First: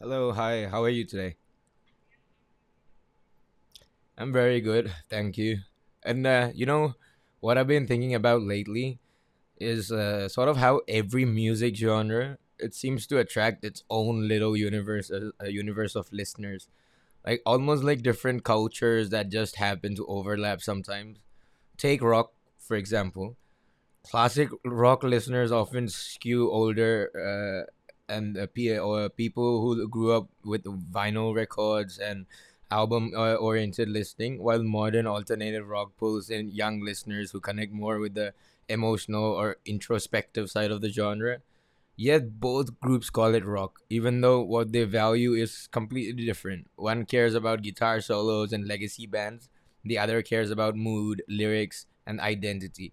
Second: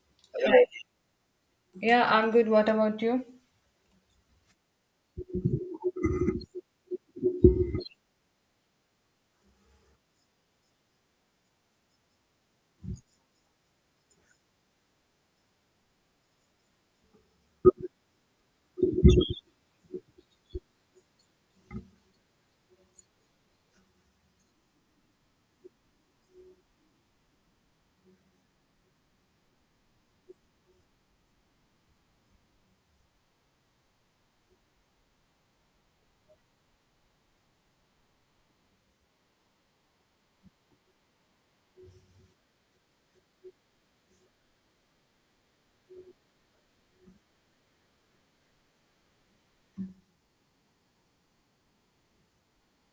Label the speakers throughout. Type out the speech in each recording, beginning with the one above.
Speaker 1: Hello, hi, how are you today?
Speaker 2: Yeah, I'm good. What about you?
Speaker 1: I'm very good, thank you. And uh, you know, what I've been thinking about lately is sort of how every music genre it seems to attract its own little universe, a universe of listeners. Like almost like different cultures that just happen to overlap sometimes. Take rock, for example. Classic rock listeners often skew older, and P- or people who grew up with vinyl records and album oriented listening, while modern alternative rock pulls in young listeners who connect more with the emotional or introspective side of the genre. Yet both groups call it rock, even though what they value is completely different. One cares about guitar solos and legacy bands, the other cares about mood, lyrics and identity.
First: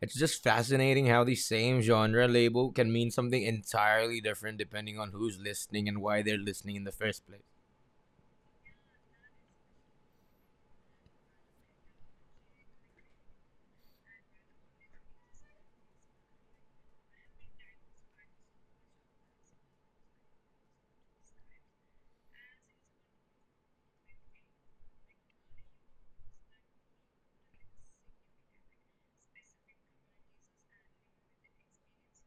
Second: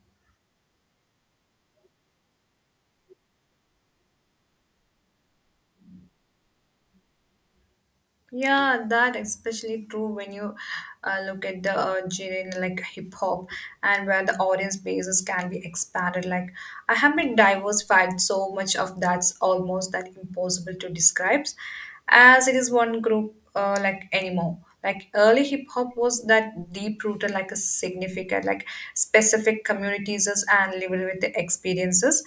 Speaker 1: It's just fascinating how the same genre label can mean something entirely different depending on who's listening and why they're listening in the first place.
Speaker 2: Yeah, that especially true when you look at the genre like hip hop and where the audience bases can be expanded. Like I have been diversified so much of that's almost that impossible to describe as it is one group like anymore. Like early hip hop was that deep rooted like a significant like specific communities and lived with the experiences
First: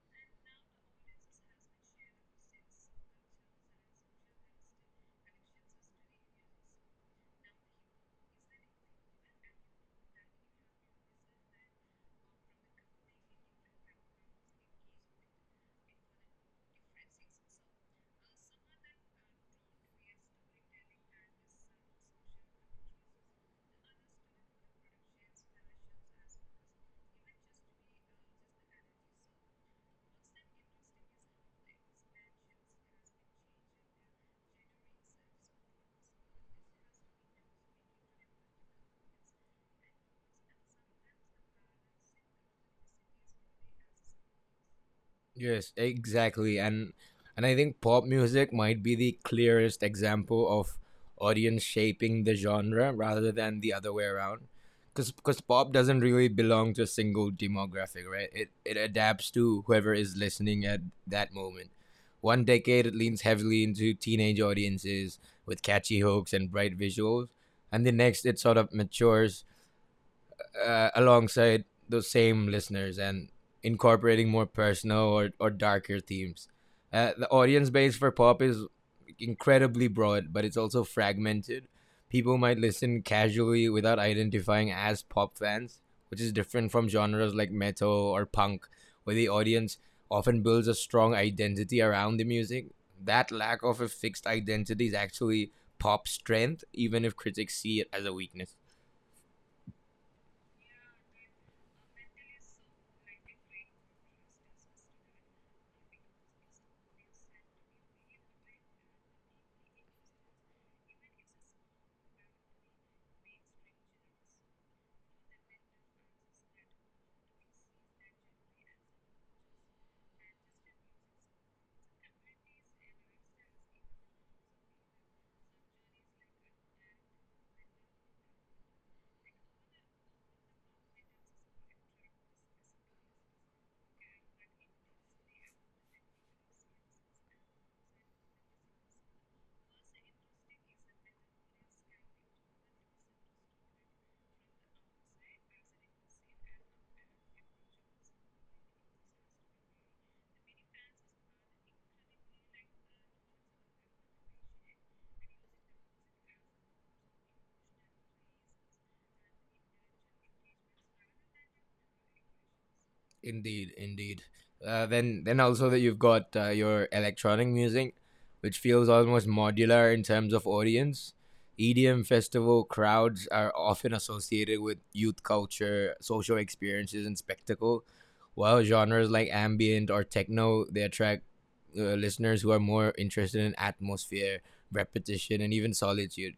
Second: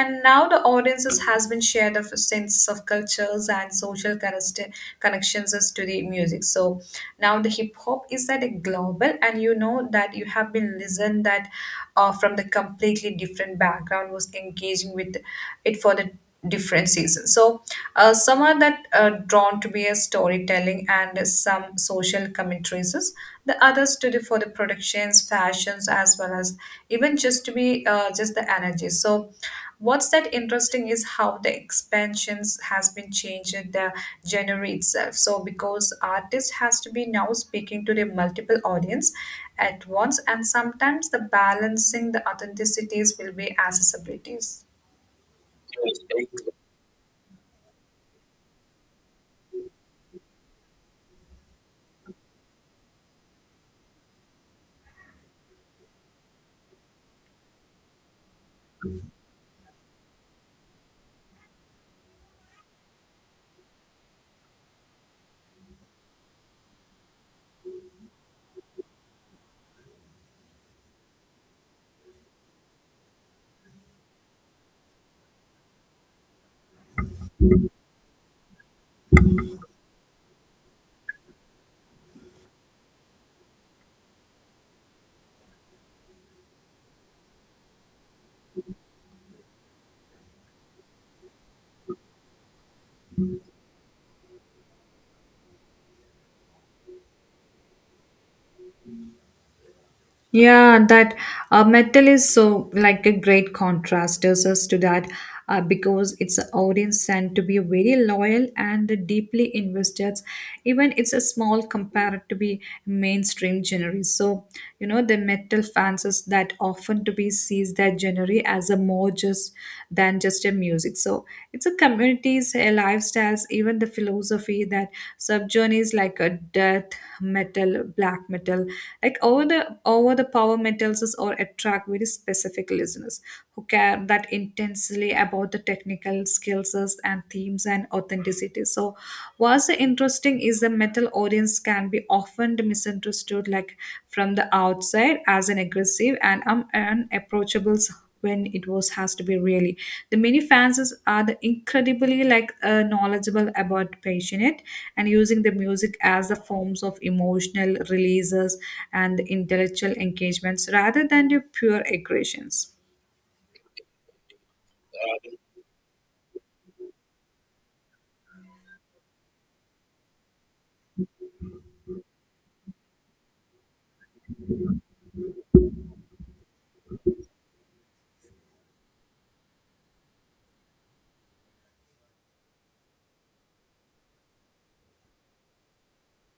Speaker 2: and now the audiences has been shared of a sense of cultures and social connections is to the music so now the hip hop is that a global and you know that you have been listened that from the completely different background was engaging with it for the different seasons. So some are that drawn to be a storytelling and some social commentaries. The others to the for the productions, fashions, as well as even just to be just the energy. So what's that interesting is how the expansions has been changed in the genre itself. So because artist has to be now speaking to the multiple audience at once, and sometimes the balancing the authenticities will be accessibilities.
Speaker 1: Yes, exactly. And I think pop music might be the clearest example of audience shaping the genre rather than the other way around. Cuz pop doesn't really belong to a single demographic, right? It adapts to whoever is listening at that moment. One decade it leans heavily into teenage audiences with catchy hooks and bright visuals, and the next it sort of matures alongside those same listeners and incorporating more personal or darker themes. The audience base for pop is incredibly broad, but it's also fragmented. People might listen casually without identifying as pop fans, which is different from genres like metal or punk, where the audience often builds a strong identity around the music. That lack of a fixed identity is actually pop's strength, even if critics see it as a weakness.
Speaker 2: Yeah, that metal is so like a great contrast to us to that because its audience tend to be very loyal and deeply invested. Even it's a small compared to be mainstream genre. So you know the metal fans is that often to be sees that genre as a more just than just a music. So it's a communities, a lifestyles, even the philosophy that subgenres like a death metal, black metal, like over the power metals is or attract very specific listeners who care that intensely about the technical skills and themes and authenticity. So what's interesting is the metal audience can be often misunderstood like from the outside as an aggressive and unapproachable when it was has to be really the are the incredibly like knowledgeable about passionate and using the music as the forms of emotional releases and intellectual engagements rather than the pure aggressions.
Speaker 1: Indeed, indeed. Then also that you've got your electronic music, which feels almost modular in terms of audience. EDM festival crowds are often associated with youth culture, social experiences, and spectacle, while genres like ambient or techno they attract listeners who are more interested in atmosphere, repetition, and even solitude.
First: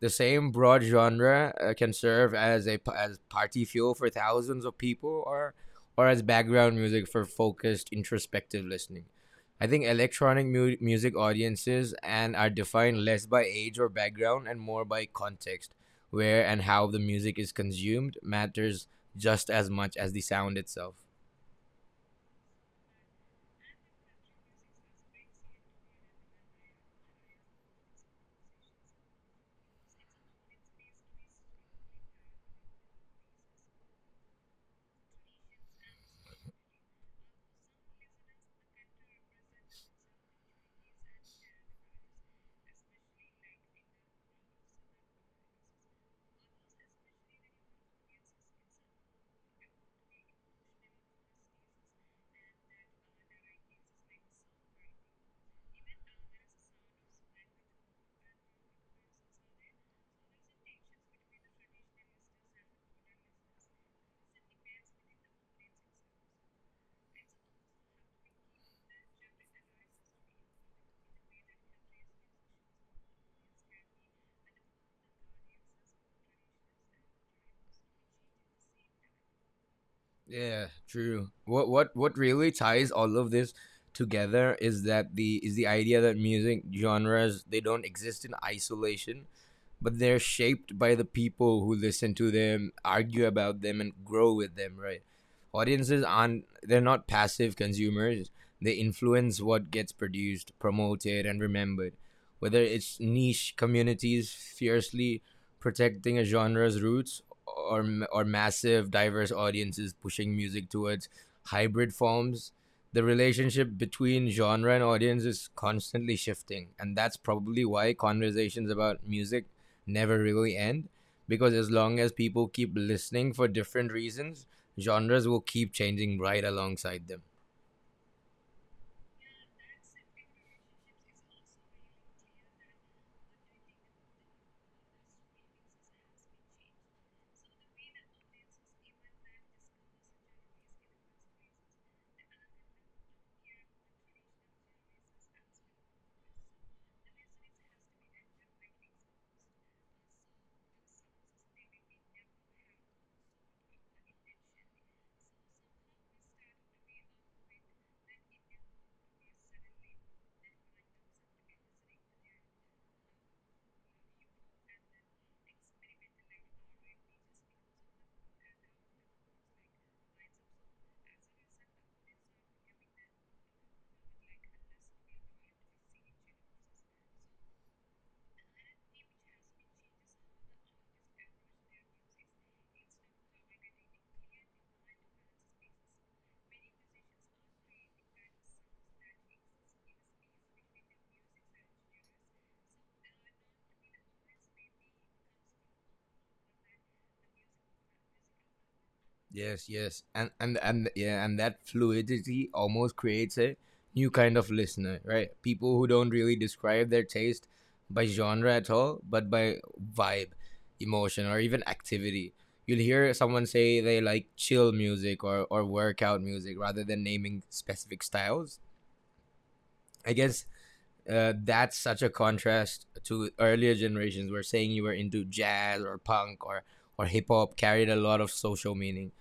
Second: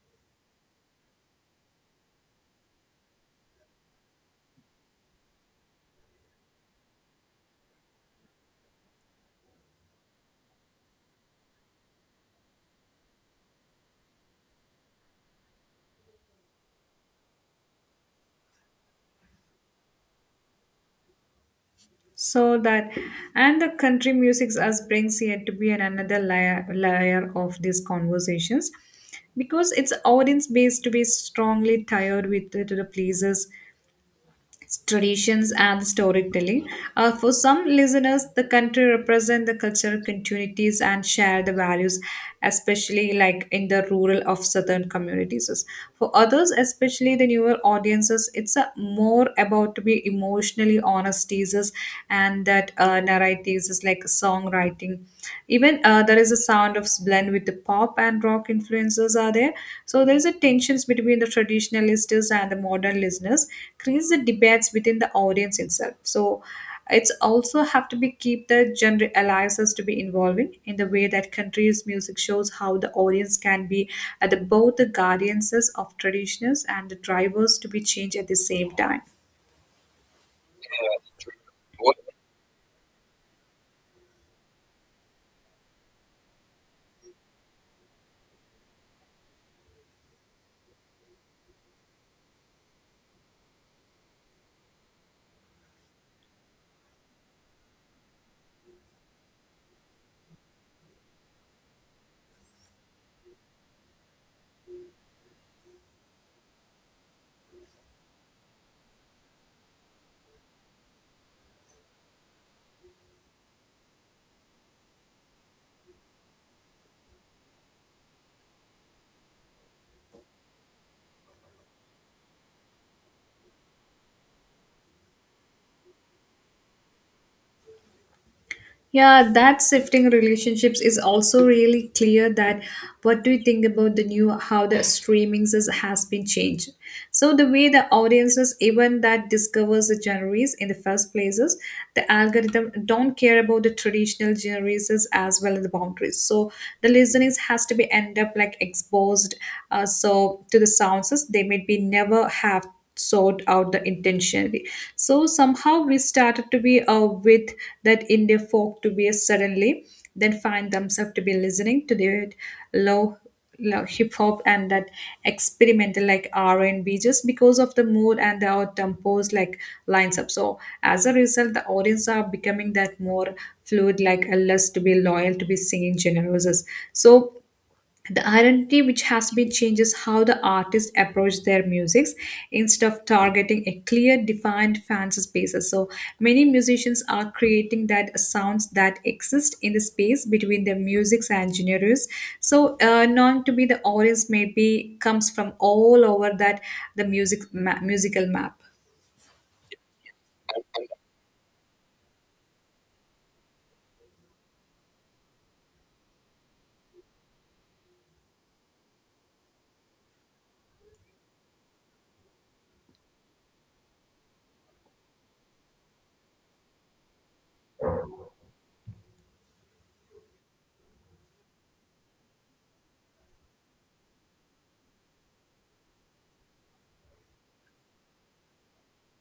Speaker 1: The same broad genre can serve as a as party fuel for thousands of people, or as background music for focused introspective listening. I think music audiences and are defined less by age or background and more by context. Where and how the music is consumed matters just as much as the sound itself.
Speaker 2: So that and the country music as brings yet to be an another layer of these conversations because its audience base to be strongly tied with to the places, traditions and storytelling. For some listeners, the country represent the cultural continuities and share the values, especially like in the rural of southern communities. For others, especially the newer audiences, it's a more about to be emotionally honest teasers and that narratives is like songwriting, even there is a sound of blend with the pop and rock influences are there, so there is a tensions between the traditional listeners and the modern listeners creates the debates within the audience itself, so it's also have to be keep the genre alliances to be involving in the way that country's music shows how the audience can be at both the guardians of traditionals and the drivers to be changed at the same time.
Speaker 1: Yeah, true. What really ties all of this together is that the is the idea that music genres they don't exist in isolation, but they're shaped by the people who listen to them, argue about them and grow with them, right? Audiences aren't they're not passive consumers. They influence what gets produced, promoted and remembered. Whether it's niche communities fiercely protecting a genre's roots or or massive diverse audiences pushing music towards hybrid forms, the relationship between genre and audience is constantly shifting, and that's probably why conversations about music never really end, because as long as people keep listening for different reasons, genres will keep changing right alongside them.
Speaker 2: Yeah, that shifting relationships is also really clear that what do you think about the new how the has been changed. So the way the audiences even that discovers the genres in the first places, the algorithm don't care about the traditional genres as well as the boundaries. So the listeners has to be end up like exposed so to the sounds as they may be never have sought out the intentionally, so somehow we started to be with that india folk to be suddenly then find themselves to be listening to the low like hip hop and that experimental like R&B just because of the mood and the out tempos like lines up. So as a result, the audience are becoming that more fluid, like a less to be loyal to be singing genres. So the identity which has been changed is how the artists approach their musics instead of targeting a clear defined fancy spaces, so many musicians are creating that sounds that exist in the space between their musics and genres, so known to be the audience maybe comes from all over that the musical map.
Speaker 1: Yes, yes, and that fluidity almost creates a new kind of listener, right? People who don't really describe their taste by genre at all, but by vibe, emotion, or even activity. You'll hear someone say they like chill music or workout music rather than naming specific styles. I guess that's such a contrast to earlier generations, where saying you were into jazz or punk or hip hop carried a lot of social meaning.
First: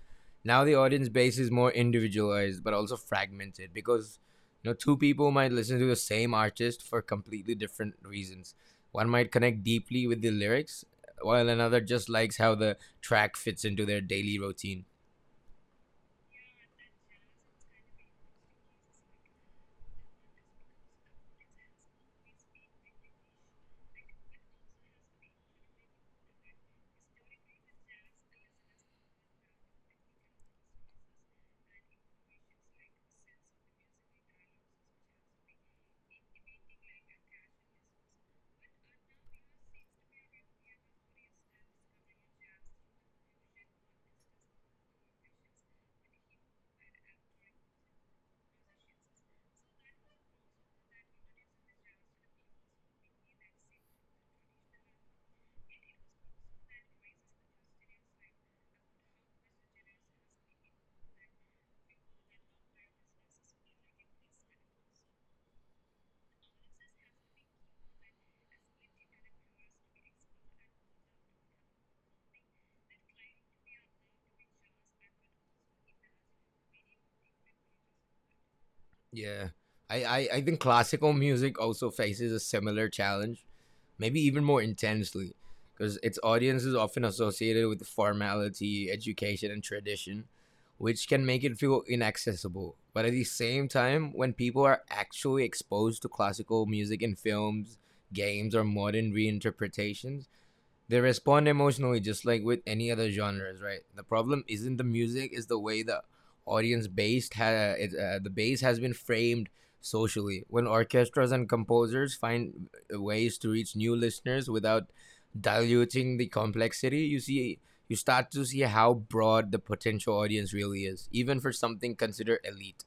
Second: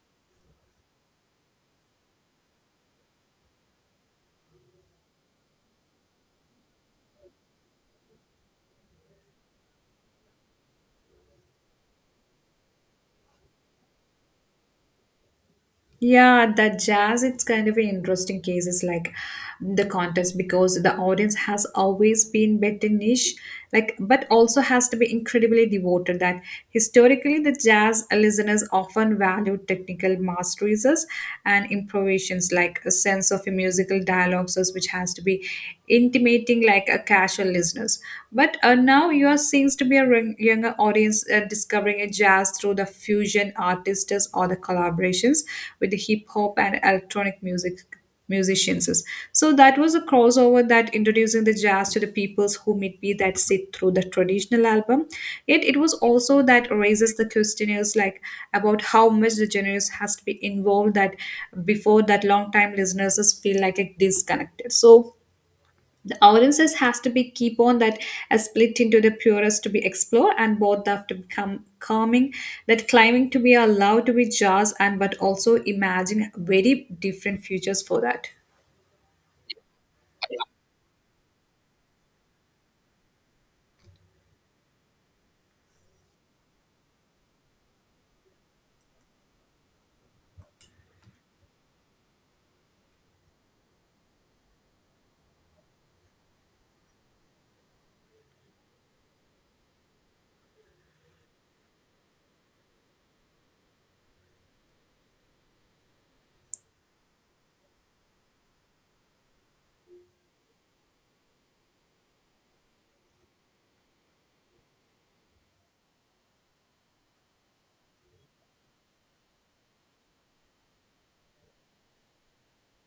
Speaker 1: Now the audience base is more individualized but also fragmented, because you know, two people might listen to the same artist for completely different reasons. One might connect deeply with the lyrics, while another just likes how the track fits into their daily routine.
Speaker 2: Yeah, the jazz, it's kind of an interesting case. It's like the contest because the audience has always been better niche, like, but also has to be incredibly devoted. That historically, the jazz listeners often value technical masteries and improvisations, like a sense of a musical dialogue, so which has to be intimating, like a casual listeners. But now you are seems to be a younger audience discovering a jazz through the fusion artists or the collaborations with the hip hop and electronic music musicians. So that was a crossover that introducing the jazz to the peoples who may be that sit through the traditional album. Yet it was also that raises the questionnaires like about how much the genres has to be involved that before that long time listeners just feel like a disconnected. So the our emphasis has to be keep on that as split into the purest to be explored and both have to become calming that climbing to be allowed to be jazz and but also imagine very different futures for that.
Speaker 1: Yeah. I think classical music also faces a similar challenge, maybe even more intensely, because its audience is often associated with formality, education, and tradition, which can make it feel inaccessible. But at the same time, when people are actually exposed to classical music in films, games, or modern reinterpretations, they respond emotionally just like with any other genres, right? The problem isn't the music, is the way the audience based ha- it, the bass has been framed socially. When orchestras and composers find ways to reach new listeners without diluting the complexity, you start to see how broad the potential audience really is, even for something considered elite.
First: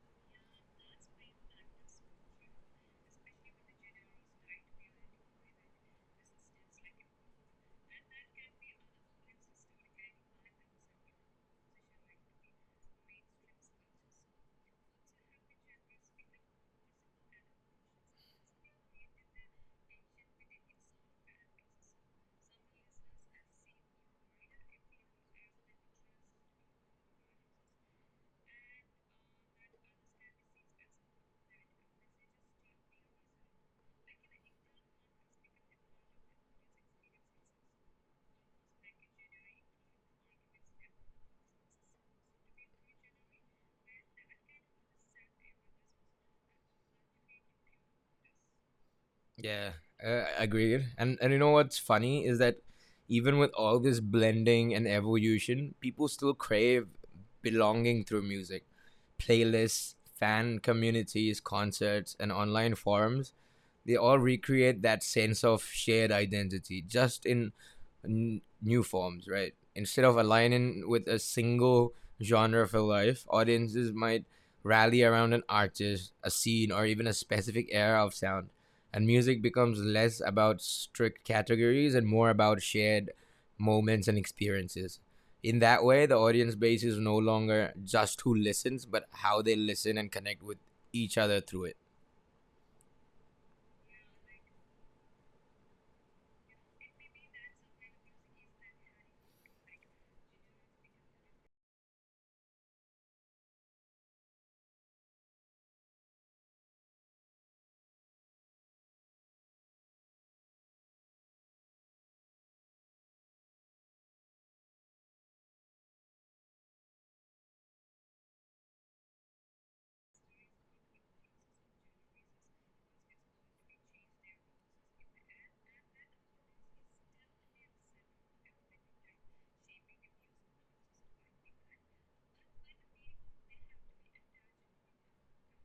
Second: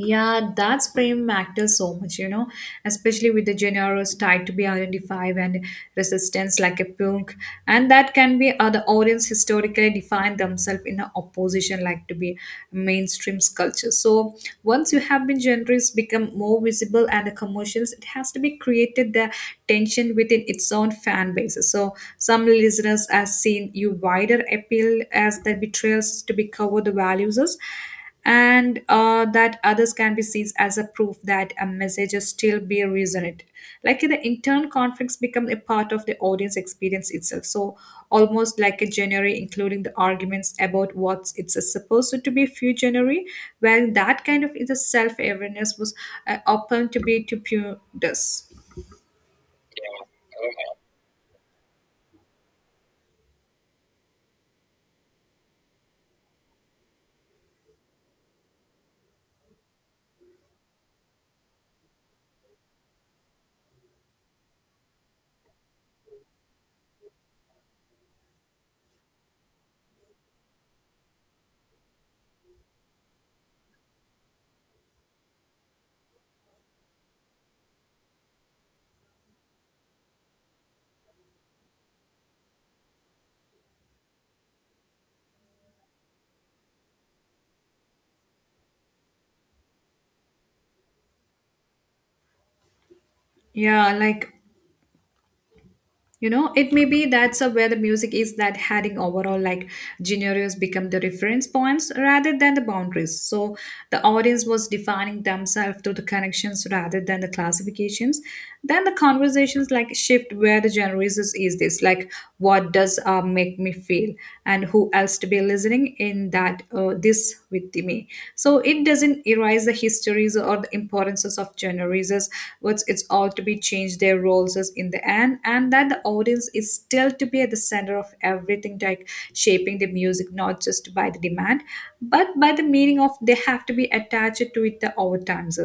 Speaker 2: Yeah, that's frame actors so much, you know, especially with the genres tied to be identified and resistance like a punk. And that can be the audience historically define themselves in a opposition like to be mainstream culture. So once you have been genres become more visible and the commercials, it has to be created the tension within its own fan bases. So some listeners have seen you wider appeal as the betrayals to be cover the values and that others can be seen as a proof that a message is still be resonant. Like the internal conflicts become a part of the audience experience itself. So almost like a genre, including the arguments about what it's supposed to be few genre, well, that kind of is a self-awareness was open to be to pure this.
Speaker 1: Yeah, agreed. And you know what's funny is that even with all this blending and evolution, people still crave belonging through music. Playlists, fan communities, concerts, and online forums, they all recreate that sense of shared identity just in new forms, right? Instead of aligning with a single genre for life, audiences might rally around an artist, a scene, or even a specific era of sound. And music becomes less about strict categories and more about shared moments and experiences. In that way, the audience base is no longer just who listens, but how they listen and connect with each other through it.
Speaker 2: Yeah, like you know it may be that's where the music is that having overall like genres become the reference points rather than the boundaries, so the audience was defining themselves through the connections rather than the classifications, then the conversations like shift where the is this like what does make me feel and who else to be listening in that this vitime, so it doesn't erase the histories or the importances of genres as what's it's all to be changed their roles as in the end and that the audience is still to be at the center of everything like shaping the music not just by the demand but by the meaning of they have to be attached to it the overtimes.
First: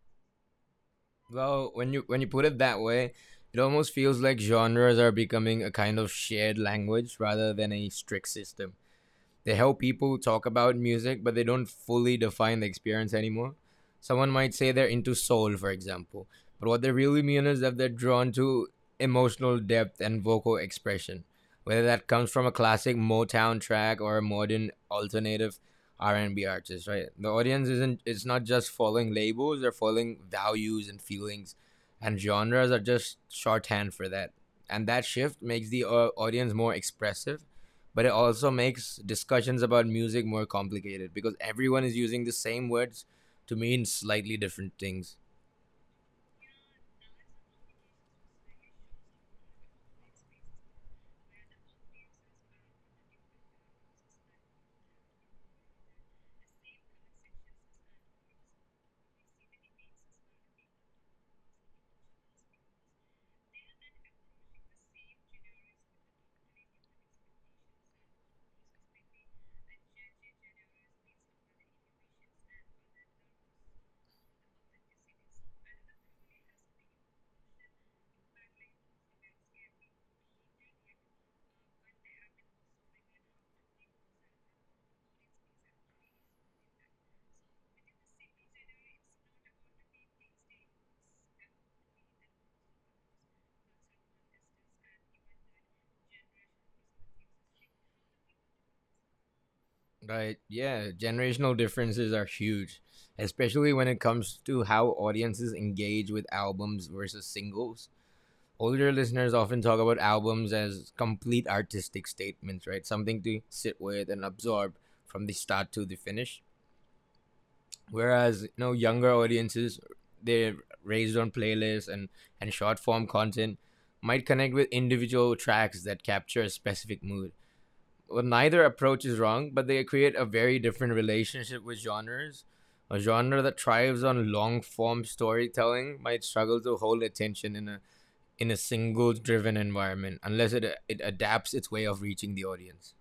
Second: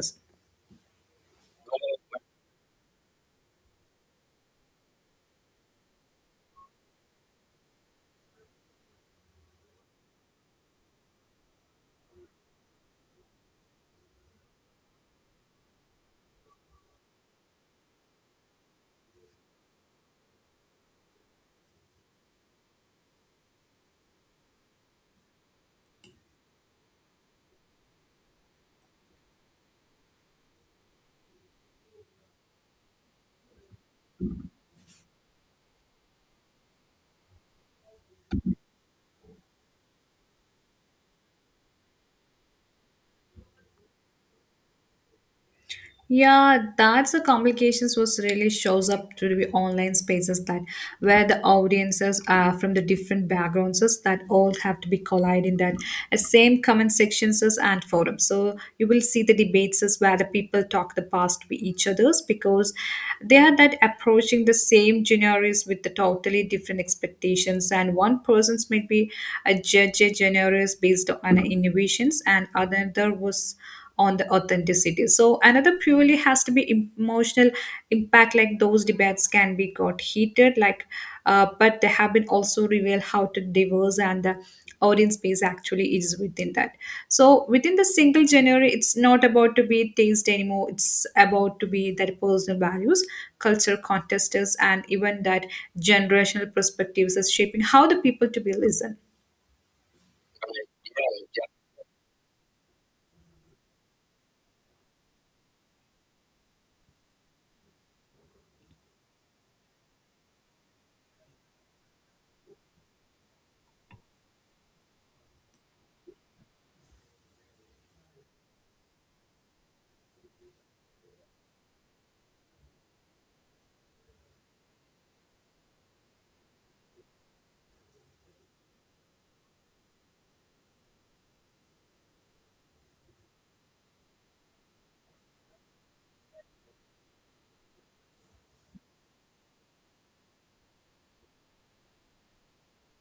Speaker 1: Well, when you put it that way, it almost feels like genres are becoming a kind of shared language rather than a strict system. They help people talk about music, but they don't fully define the experience anymore. Someone might say they're into soul, for example, but what they really mean is that they're drawn to emotional depth and vocal expression, whether that comes from a classic Motown track or a modern alternative R&B artist, right? The audience isn't it's not just following labels, they're following values and feelings, and genres are just shorthand for that. And that shift makes the audience more expressive, but it also makes discussions about music more complicated, because everyone is using the same words to mean slightly different things.
Speaker 2: Yeah, that's the complications was really shows up to the online spaces that where the audiences are from the different backgrounds is that all have to be collided in that same comment sections is and forums. So you will see the debates is where the people talk the past with each others because they are that approaching the same genres with the totally different expectations and one person's might be a judge a genres based on innovations and another was on the authenticity, so another purely has to be emotional impact like those debates can be got heated like but they have been also revealed how to diverse and the audience base actually is within that, so within the single genre it's not about to be taste anymore, it's about to be that personal values, culture contesters and even that generational perspectives is shaping how the people to be listened.
Speaker 1: Right. Yeah. Generational differences are huge, especially when it comes to how audiences engage with albums versus singles. Older listeners often talk about albums as complete artistic statements, right? Something to sit with and absorb from the start to the finish, whereas you know, younger audiences, they're raised on playlists and short form content, might connect with individual tracks that capture a specific mood. Well, neither approach is wrong, but they create a very different relationship with genres. A genre that thrives on long form storytelling might struggle to hold attention in a single driven environment unless it adapts its way of reaching the audience.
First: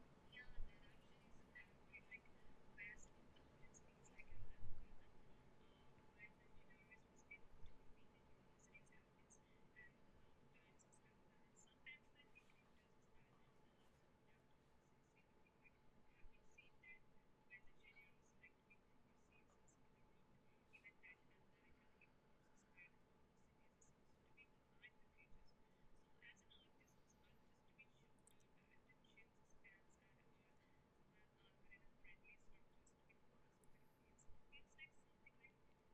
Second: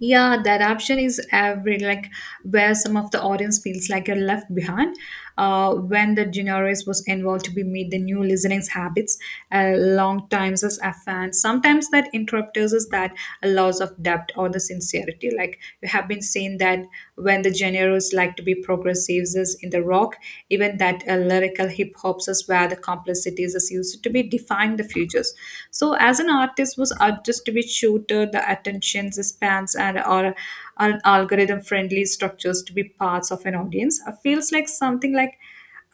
Speaker 2: Yeah, that option is every like where some of the audience feels like you're left behind. When the generous was involved to be meet the new listening's habits, long times as a fan. Sometimes that interrupters is that a loss of depth or the sincerity. Like you have been saying that when the generous like to be progressives is in the rock, even that lyrical hip hops is where the complexities is used to be define the futures. So as an artist which shoot the attention spans and or an algorithm friendly structures to be parts of an audience. It feels like something like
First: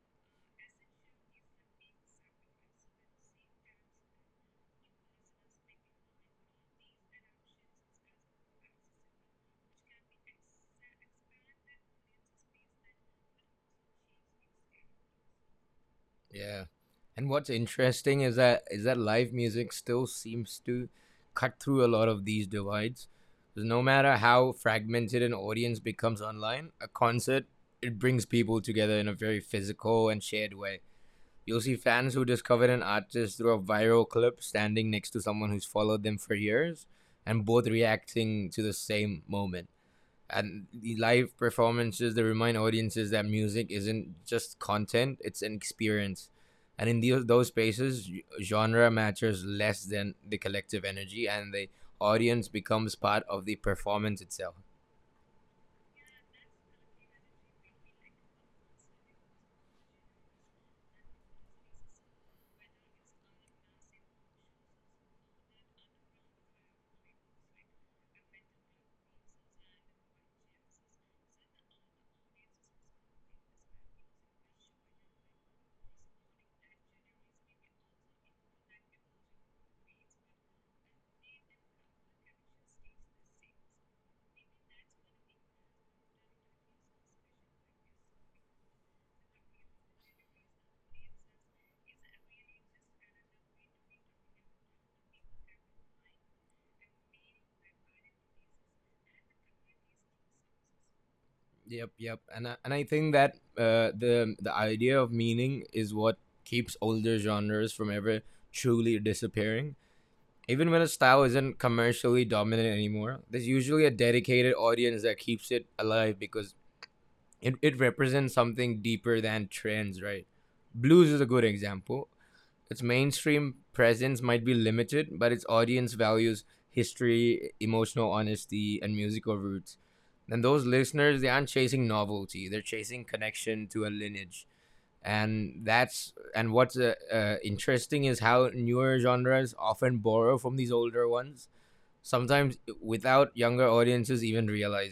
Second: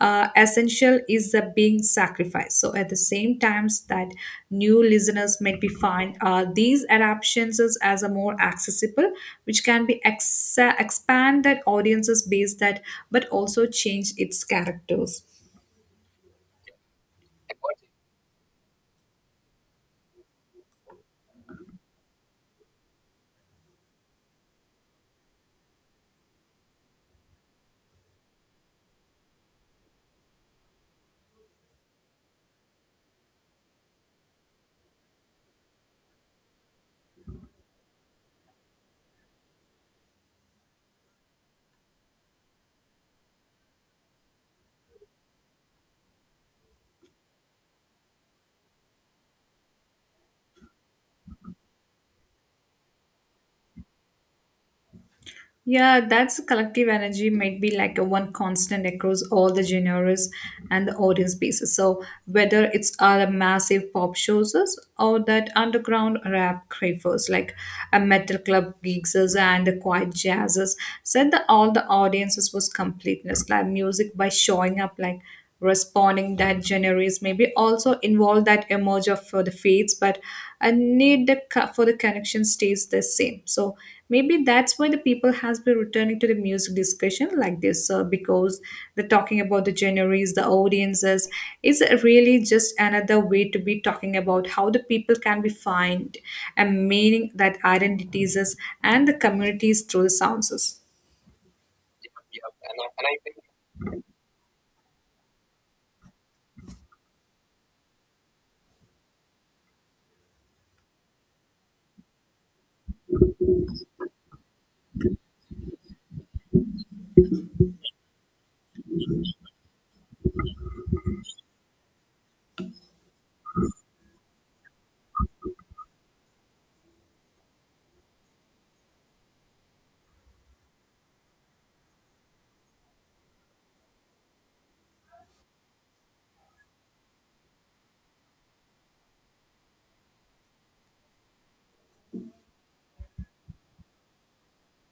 Speaker 2: essential is the being sacrificed. So at the same times that new listeners might be find these adaptations as a more accessible, which can be expand that audiences base that, but also change its characters.
Speaker 1: Yeah. And what's interesting is that live music still seems to cut through a lot of these divides. 'Cause no matter how fragmented an audience becomes online, a concert, it brings people together in a very physical and shared way. You'll see fans who discovered an artist through a viral clip standing next to someone who's followed them for years, and both reacting to the same moment. And the live performances, they remind audiences that music isn't just content, it's an experience. And in those spaces, genre matters less than the collective energy, and the audience becomes part of the performance itself.
Speaker 2: Yeah, that's collective energy might be like a one constant across all the genres and the audience pieces. So whether it's a massive pop shows or that underground rap cravers like a metal club geeks and the quiet jazzes said that all the audiences was completeness like music by showing up like responding that genres maybe also involve that emerge of for the fates but a need the for the connection stays the same, so maybe that's why the people has been returning to the music discussion like this because the talking about the genres the audiences is really just another way to be talking about how the people can be find a meaning that identities is and the communities through the sounds
Speaker 1: Yep, yep. And I think that the idea of meaning is what keeps older genres from ever truly disappearing. Even when a style isn't commercially dominant anymore, there's usually a dedicated audience that keeps it alive, because it represents something deeper than trends, right? Blues is a good example. Its mainstream presence might be limited, but its audience values history, emotional honesty, and musical roots. And those listeners, they aren't chasing novelty; they're chasing connection to a lineage. And what's interesting is how newer genres often borrow from these older ones, sometimes without younger audiences even realizing